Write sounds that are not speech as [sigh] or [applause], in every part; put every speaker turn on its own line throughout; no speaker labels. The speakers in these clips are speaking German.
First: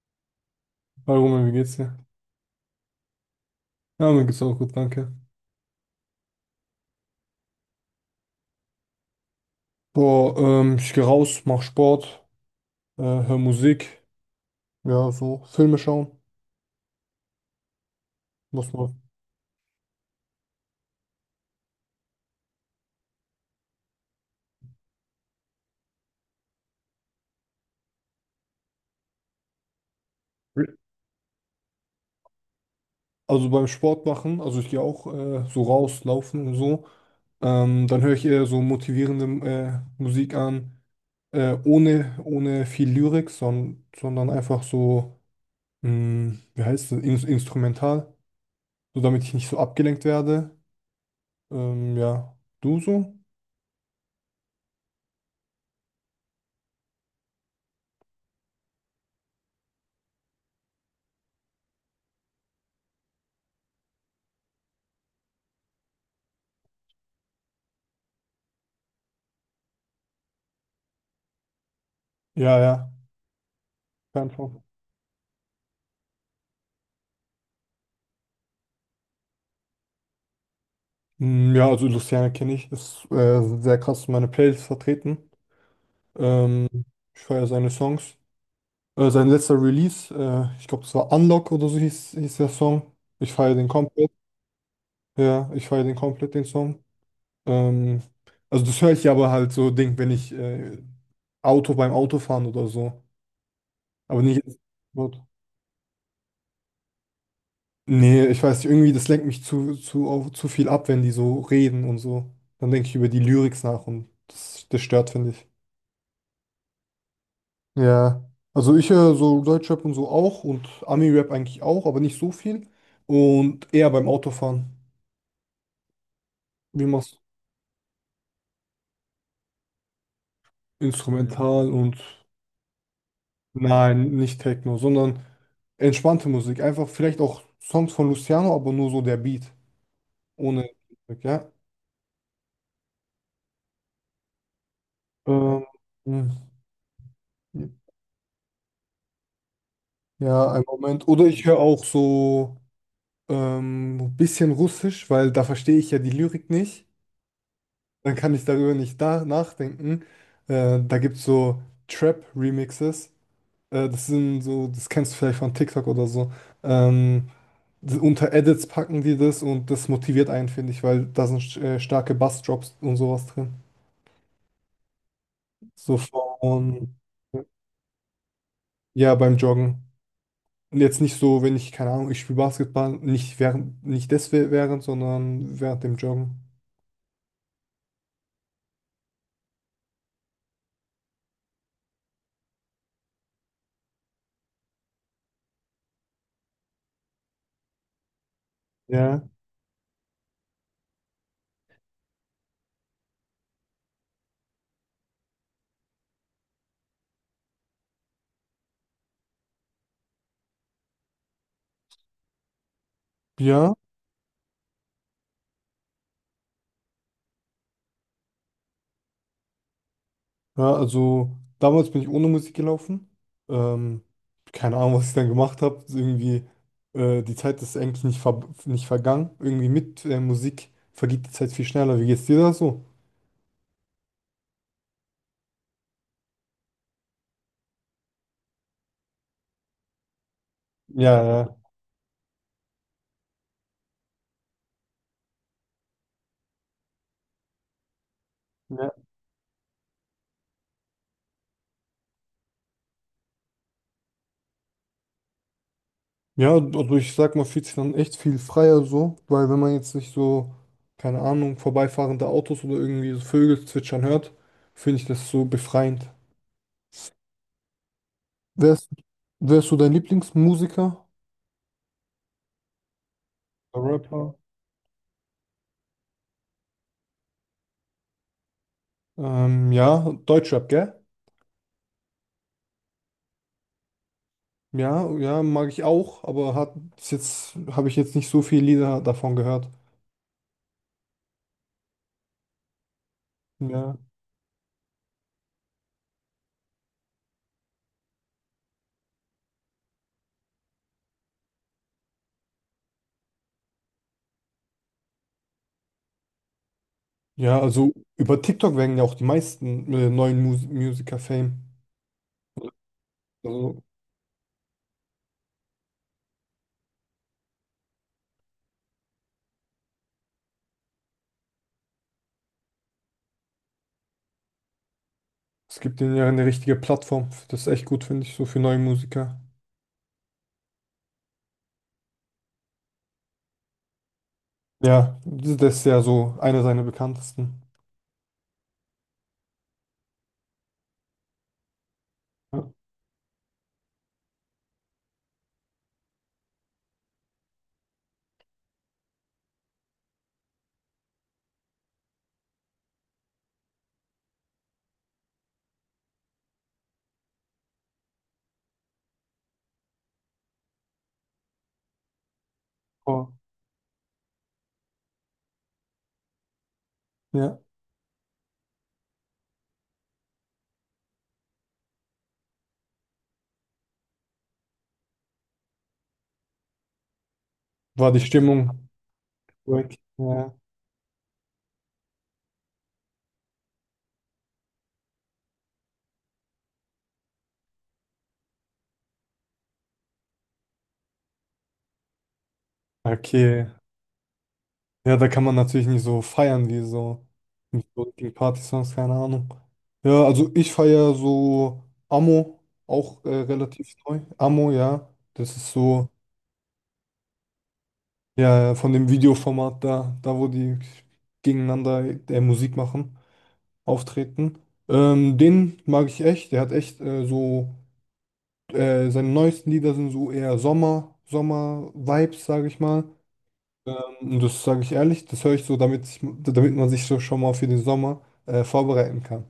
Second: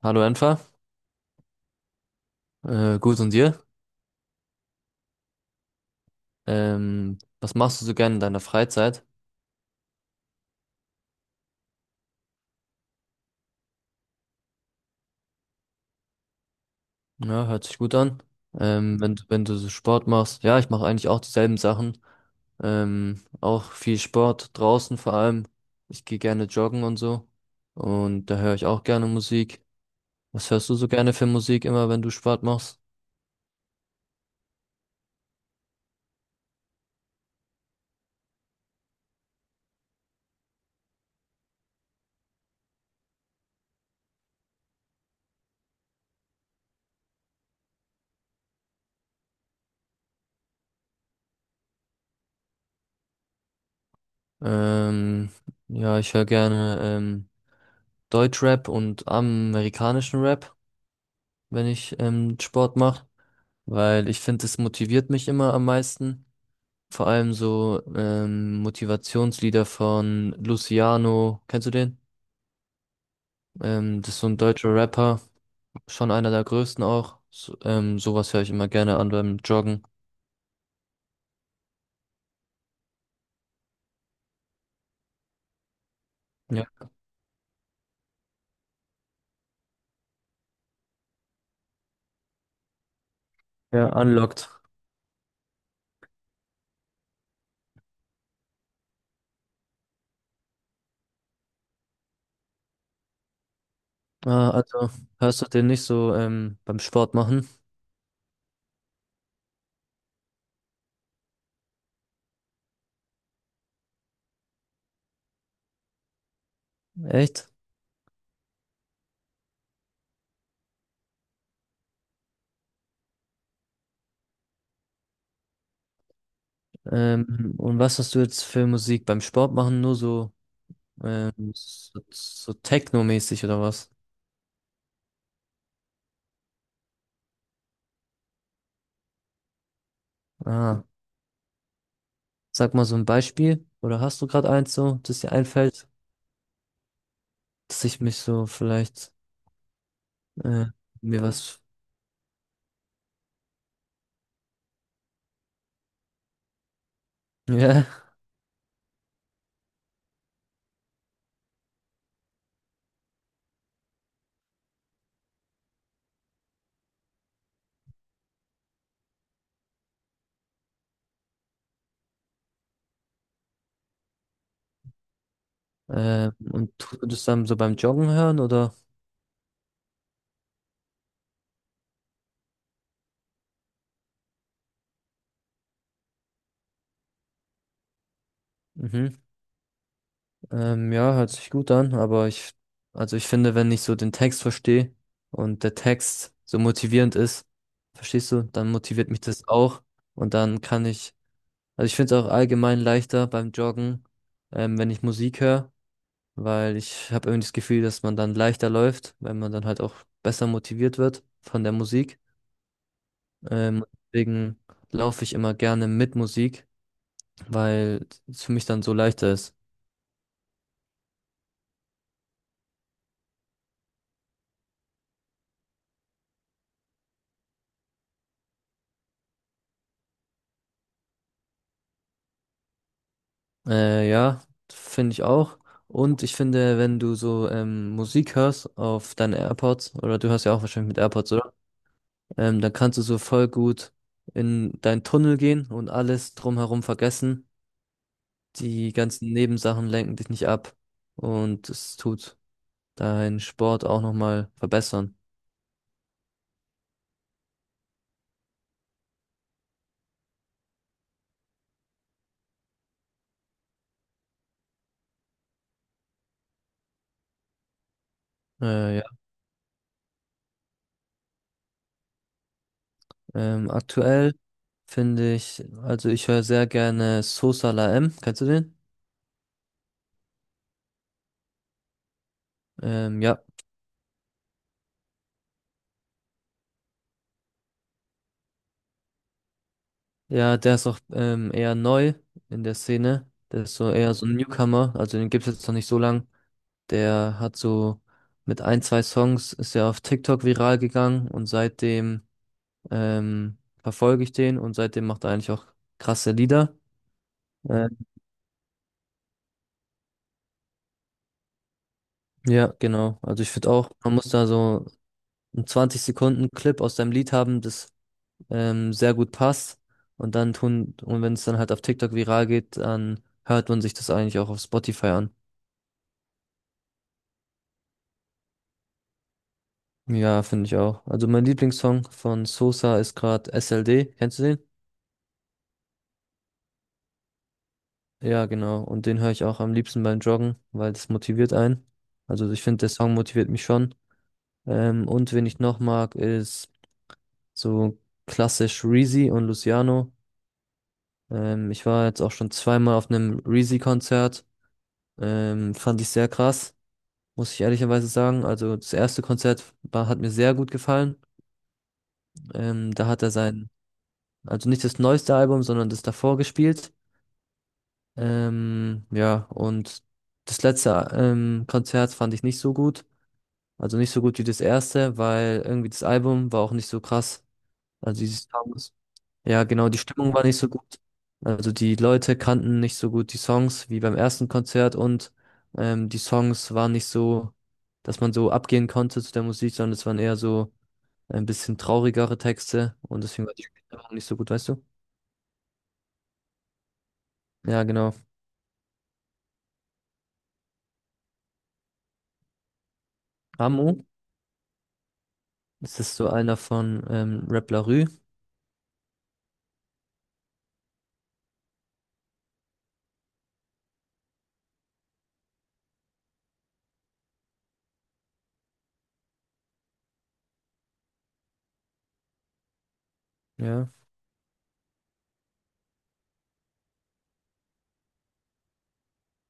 Hallo Enfer.
Hallo Roman, wie geht's dir?
Gut und dir?
Ja, mir geht's auch gut, danke.
Was machst du so gerne in deiner Freizeit?
Boah, ich gehe raus, mach Sport, hör Musik, ja, so Filme schauen,
Ja, hört sich gut an.
muss
Ähm,
man.
wenn, wenn du so Sport machst, ja, ich mache eigentlich auch dieselben Sachen. Auch viel Sport draußen vor allem. Ich gehe gerne joggen und so. Und da höre ich auch gerne Musik. Was hörst du so gerne für Musik immer, wenn du Sport machst?
Also beim Sport machen, also ich gehe auch so raus, laufen und so. Dann höre ich eher so motivierende Musik an, ohne viel Lyrik, sondern einfach so, wie heißt das, In instrumental, so damit ich nicht so abgelenkt werde. Ja, du so?
Ähm, ja, ich höre gerne Deutschrap und amerikanischen Rap, wenn ich Sport mache, weil ich finde, es motiviert mich immer am meisten. Vor allem so Motivationslieder von Luciano, kennst du den?
Ja, ja.
Das ist so ein
Fernfahrt.
deutscher Rapper, schon einer der größten auch. So, sowas höre ich immer gerne an beim Joggen.
Mm, ja, also Luciano kenne ich, ist sehr krass in meiner Playlist vertreten.
Ja,
Ähm, Ich feiere seine Songs. Sein letzter Release, ich glaube, das war Unlock oder so hieß der Song. Ich feiere den
ja,
komplett.
Unlocked.
Ja, ich feiere den komplett, den Song. Ähm, also das höre ich aber halt so, Ding, wenn ich Auto beim Autofahren oder so. Aber nicht.
Ah, also hörst du den nicht so beim Sport machen?
Nee, ich weiß nicht, irgendwie, das lenkt mich zu viel ab, wenn die so reden und so. Dann denke ich über die Lyrics nach und das stört, finde ich.
Echt?
Ja, also ich höre so Deutschrap und so auch und Ami-Rap eigentlich auch, aber nicht so viel. Und eher beim Autofahren. Wie machst du?
Und was hast du jetzt für Musik beim Sport machen? Nur so,
Ja. Instrumental und
so, so Techno-mäßig oder was?
nein, nicht Techno, sondern entspannte Musik. Einfach vielleicht auch Songs von Luciano, aber nur so der Beat. Ohne,
Ah.
ja.
Sag mal so ein Beispiel, oder hast du gerade eins so, das dir
Mhm.
einfällt,
Ähm,
dass
hm,
ich mich so vielleicht
ja, ein
äh,
Moment.
mir
Oder ich höre
was,
auch so ein bisschen Russisch, weil da verstehe ich ja die Lyrik nicht.
[laughs] ja,
Dann kann ich darüber nicht da nachdenken. Da gibt es so Trap-Remixes. Das sind so, das kennst du vielleicht von TikTok oder so. Ähm, Unter Edits packen die das und das motiviert einen, finde ich, weil da sind starke Bassdrops und sowas drin. So
und
von,
tust du das dann so beim Joggen hören oder?
ja, beim Joggen. Und jetzt nicht so, wenn ich, keine Ahnung, ich spiele Basketball, nicht während, nicht des während, sondern während dem Joggen.
Mhm. Ja, hört sich gut an, aber also ich finde, wenn ich so den Text verstehe und der Text so motivierend ist, verstehst du, dann motiviert mich
Ja.
das auch und dann kann also ich finde es auch allgemein leichter beim Joggen, wenn ich Musik höre, weil ich habe irgendwie das Gefühl, dass man dann leichter läuft, wenn man dann halt auch besser motiviert wird von der Musik.
Ja.
Ähm, Deswegen laufe ich immer gerne mit Musik, weil es für mich dann so leichter ist.
Ja, also damals bin ich ohne Musik gelaufen. Ähm, Keine Ahnung, was ich dann gemacht habe. Irgendwie, die Zeit ist eigentlich nicht, ver nicht vergangen. Irgendwie mit Musik vergeht die Zeit viel schneller. Wie geht's dir da so?
Ja, finde ich auch. Und ich finde, wenn du so Musik hörst auf deinen AirPods, oder du hörst ja auch wahrscheinlich mit
Ja,
AirPods, oder?
ja.
Dann kannst du so voll gut in deinen Tunnel gehen und alles drumherum vergessen.
Ja,
Die ganzen Nebensachen lenken dich nicht ab und es tut deinen Sport auch nochmal verbessern.
ja, also ich sag mal, fühlt sich dann echt viel freier so, weil wenn man jetzt nicht so, keine Ahnung, vorbeifahrende Autos oder irgendwie so Vögel zwitschern hört, finde ich das so befreiend. Wer ist,
Ja.
wer ist so dein Lieblingsmusiker? Rapper?
Aktuell finde ich, also ich höre sehr gerne Sosa La M. Kennst du den?
Ja, Deutschrap, gell?
Ja.
Ja, ja, mag ich auch, aber hat bis jetzt habe ich jetzt nicht so viele Lieder davon gehört.
Ja, der ist auch eher neu in der Szene. Der ist so
Ja.
eher so ein Newcomer. Also den gibt's jetzt noch nicht so lang. Der hat so mit ein, zwei Songs ist er auf TikTok viral gegangen und seitdem verfolge ich den und seitdem macht er eigentlich auch krasse Lieder.
Ja, also
Ähm,
über TikTok werden ja auch die meisten neuen Musiker Fame.
ja, genau. Also ich finde
Also
auch, man muss da so einen 20 Sekunden Clip aus deinem Lied haben, das sehr gut passt. Und dann tun, und wenn es dann halt auf TikTok viral geht, dann hört man sich das eigentlich auch auf Spotify an.
es gibt denen ja eine richtige Plattform. Das ist echt gut, finde ich, so für neue Musiker.
Ja, finde ich auch. Also mein Lieblingssong von Sosa ist gerade SLD. Kennst du den?
Ja, das ist ja so einer seiner bekanntesten.
Ja, genau. Und den höre ich auch am liebsten beim Joggen, weil das motiviert einen. Also ich
Ja.
finde, der Song motiviert mich schon. Und wen ich noch mag, ist so klassisch Reezy und Luciano. Ich war jetzt auch schon 2-mal auf einem Reezy-Konzert. Fand ich sehr krass, muss ich ehrlicherweise sagen. Also das erste Konzert war, hat mir sehr gut gefallen. Da hat er
Oh.
sein, Also nicht das neueste Album, sondern das davor gespielt.
Ja.
Ja, und das letzte Konzert fand ich nicht so gut. Also nicht so gut wie das erste, weil irgendwie das Album war auch nicht so krass.
War die
Also dieses
Stimmung.
Ja, genau,
Gut.
die Stimmung war
Ja.
nicht so gut. Also die Leute kannten nicht so gut die Songs wie beim ersten Konzert und die Songs waren nicht so, dass man so abgehen konnte zu der Musik, sondern es waren eher so ein bisschen traurigere Texte und deswegen war die
Okay.
Stimmung nicht so gut, weißt du?
Ja, da kann man natürlich nicht so feiern wie so
Ja,
mit so
genau.
richtigen Party-Songs, keine Ahnung. Ja, also ich feiere so Amo, auch relativ
Amu,
neu. Amo, ja. Das ist
das
so,
ist so einer von Rap La Rue.
ja, von dem Videoformat da wo die gegeneinander Musik machen, auftreten. Den mag ich echt. Der hat echt so, seine neuesten Lieder sind so eher Sommer-Vibes, sage ich mal.
Ja.
Das sage ich ehrlich, das höre ich so, damit, ich, damit man sich so schon mal für den Sommer vorbereiten kann.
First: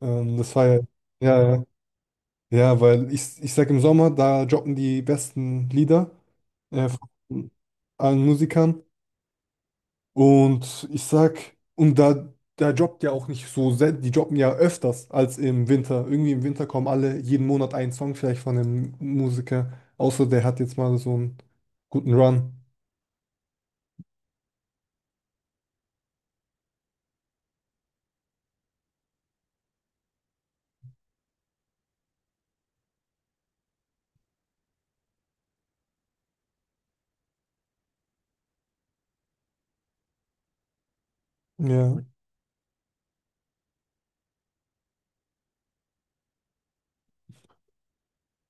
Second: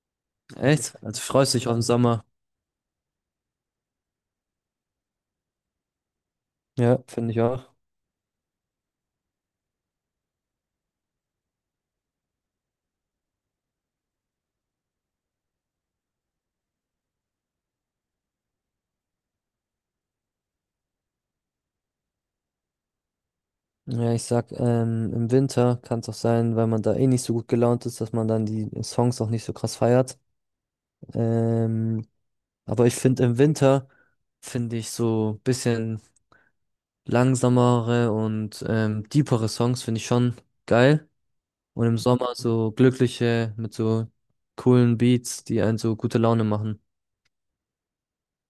Das war ja,
Echt? Also
ja,
freust
ja,
dich auf den Sommer.
ja, weil ich sage im Sommer, da droppen die besten Lieder
Ja, finde ich
von
auch.
allen Musikern. Und ich sag, und da droppt ja auch nicht so, die droppen ja öfters als im Winter. Irgendwie im Winter kommen alle jeden Monat einen Song vielleicht von einem Musiker, außer der hat jetzt mal so einen guten Run.
Ja, ich sag, im Winter kann es auch sein, weil man da eh nicht so gut gelaunt ist, dass man dann die Songs auch nicht so krass feiert. Ähm, aber ich finde im Winter finde ich so ein bisschen langsamere und deepere Songs finde ich schon geil. Und im
Ja.
Sommer so glückliche mit so coolen Beats, die einen so gute Laune machen.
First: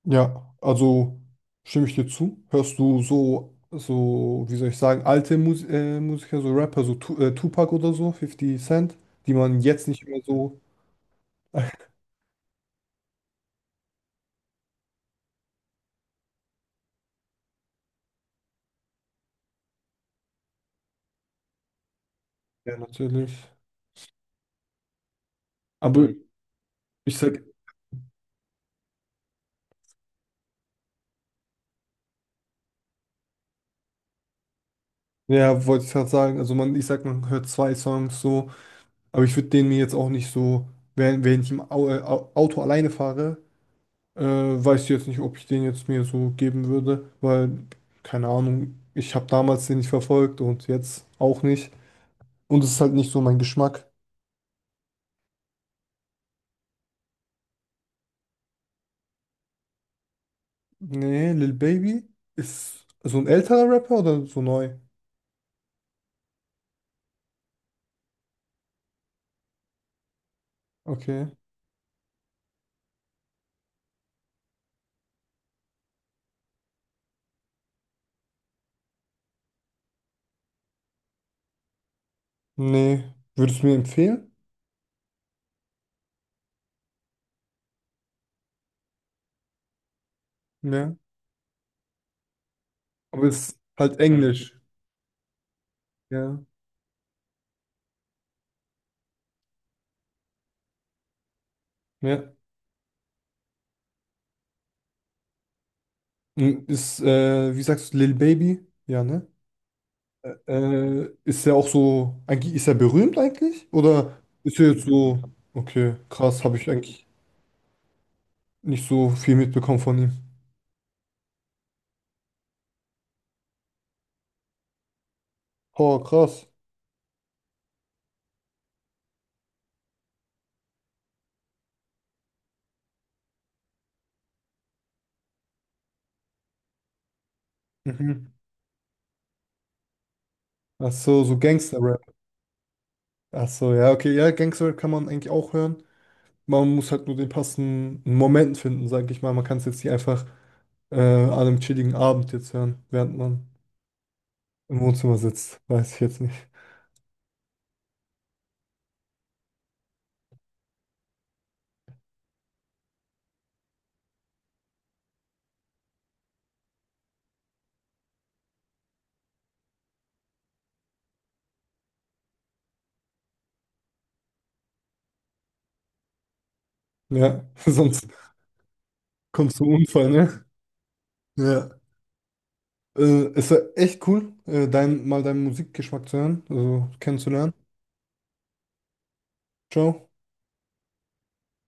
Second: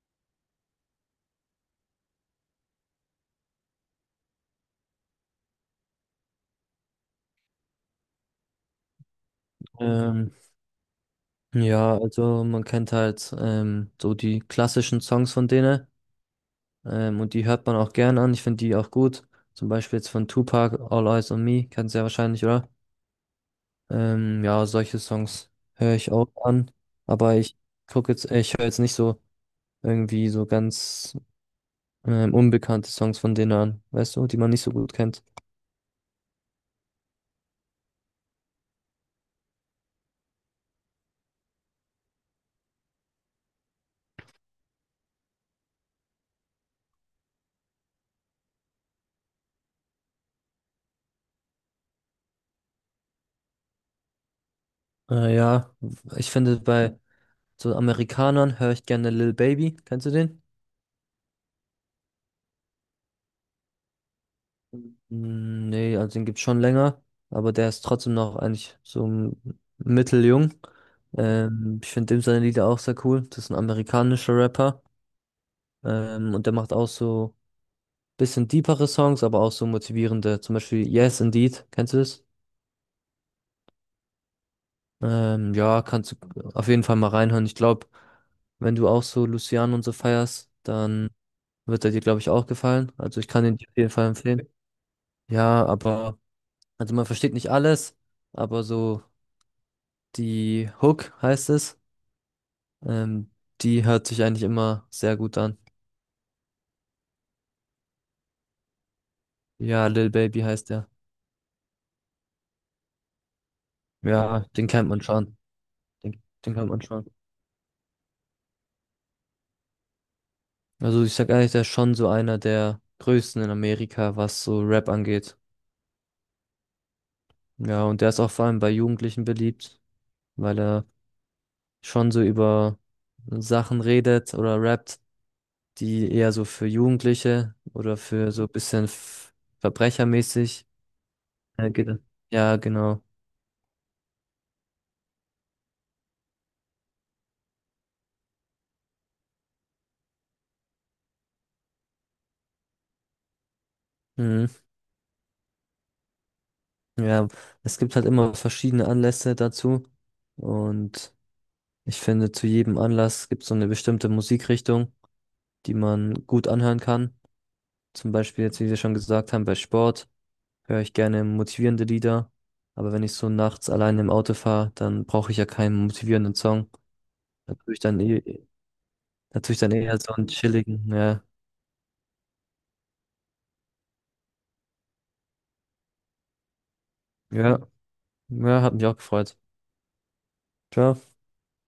Ja, also stimme ich dir zu. Hörst du so, wie soll ich sagen, alte Musiker, so Rapper, so tu Tupac oder so, 50 Cent, die man jetzt nicht mehr
Ähm,
so. [laughs]
ja, also man kennt halt so die klassischen Songs von denen, und die hört man auch gern an. Ich finde die auch gut. Zum Beispiel jetzt von Tupac, All Eyes on Me, kennst du ja wahrscheinlich, oder?
Ja, natürlich.
Ja, solche Songs höre
Aber
ich
Mhm.
auch an,
Ich
aber
sag,
ich gucke jetzt, ich höre jetzt nicht so irgendwie so ganz unbekannte Songs von denen an, weißt du, die man nicht so gut kennt.
ja, wollte ich gerade sagen, also man, ich sag, man hört zwei Songs so, aber ich würde den mir jetzt auch nicht so, wenn ich im Auto alleine fahre, weiß ich jetzt nicht, ob ich den jetzt mir so geben würde, weil, keine Ahnung, ich habe damals den nicht verfolgt und jetzt auch nicht. Und es ist halt nicht so mein Geschmack.
Ja, ich finde bei so Amerikanern höre ich gerne Lil Baby, kennst du den?
Nee, Lil Baby ist so ein älterer Rapper oder so neu?
Mm, nee, also den gibt's schon länger, aber der ist trotzdem noch eigentlich so mitteljung.
Okay.
Ich finde dem seine Lieder auch sehr cool. Das ist ein amerikanischer Rapper. Und der macht auch so bisschen deepere Songs, aber auch so motivierende. Zum Beispiel Yes Indeed, kennst du das?
Nee. Würdest du mir empfehlen?
Ja, kannst du auf jeden Fall mal reinhören. Ich glaube, wenn du auch so Luciano und so feierst,
Ja.
dann wird er dir, glaube ich, auch gefallen. Also
Aber
ich kann ihn
ist
dir auf jeden
halt
Fall empfehlen.
Englisch.
Ja, aber,
Ja.
also man versteht nicht alles, aber so die Hook heißt es,
Ja.
ähm, die hört sich eigentlich immer sehr gut an.
Und wie sagst du, Lil Baby? Ja, ne?
Ja, Lil Baby heißt er.
Ist er auch so, eigentlich, ist er berühmt eigentlich? Oder
Ja,
ist
den
er jetzt
kennt man
so,
schon.
okay,
Den,
krass,
den
habe
kennt
ich
man
eigentlich
schon.
nicht so viel mitbekommen von ihm.
Also ich sag ehrlich, der ist schon so einer der größten in Amerika, was so Rap angeht.
Oh, krass.
Ja, und der ist auch vor allem bei Jugendlichen beliebt, weil er schon so über Sachen redet oder rappt, die eher so für Jugendliche oder für
Mhm.
so ein bisschen verbrechermäßig
Ach so, so
geht.
Gangster-Rap.
Ja, genau.
Ach so, ja, okay, ja, Gangster-Rap kann man eigentlich auch hören. Man muss halt nur den passenden Moment finden, sage ich mal. Man kann es jetzt nicht einfach an einem chilligen Abend jetzt hören, während man
Mhm.
im Wohnzimmer sitzt. Weiß ich jetzt nicht.
Ja, es gibt halt immer verschiedene Anlässe dazu. Und ich finde, zu jedem Anlass gibt es so eine bestimmte Musikrichtung, die man gut anhören kann. Zum Beispiel jetzt, wie wir schon gesagt haben, bei Sport höre ich gerne motivierende Lieder. Aber wenn ich so nachts allein im Auto fahre, dann brauche ich ja keinen motivierenden Song.
Ja, [laughs]
Natürlich dann
sonst
eh,
kommt es
natürlich
zum
dann eher
Unfall,
so einen
ne?
chilligen. Ja,
Ja. Äh, Es war echt cool, mal deinen Musikgeschmack zu hören, also kennenzulernen.
ja, ja, hat mich auch gefreut.
Ciao.
Ciao.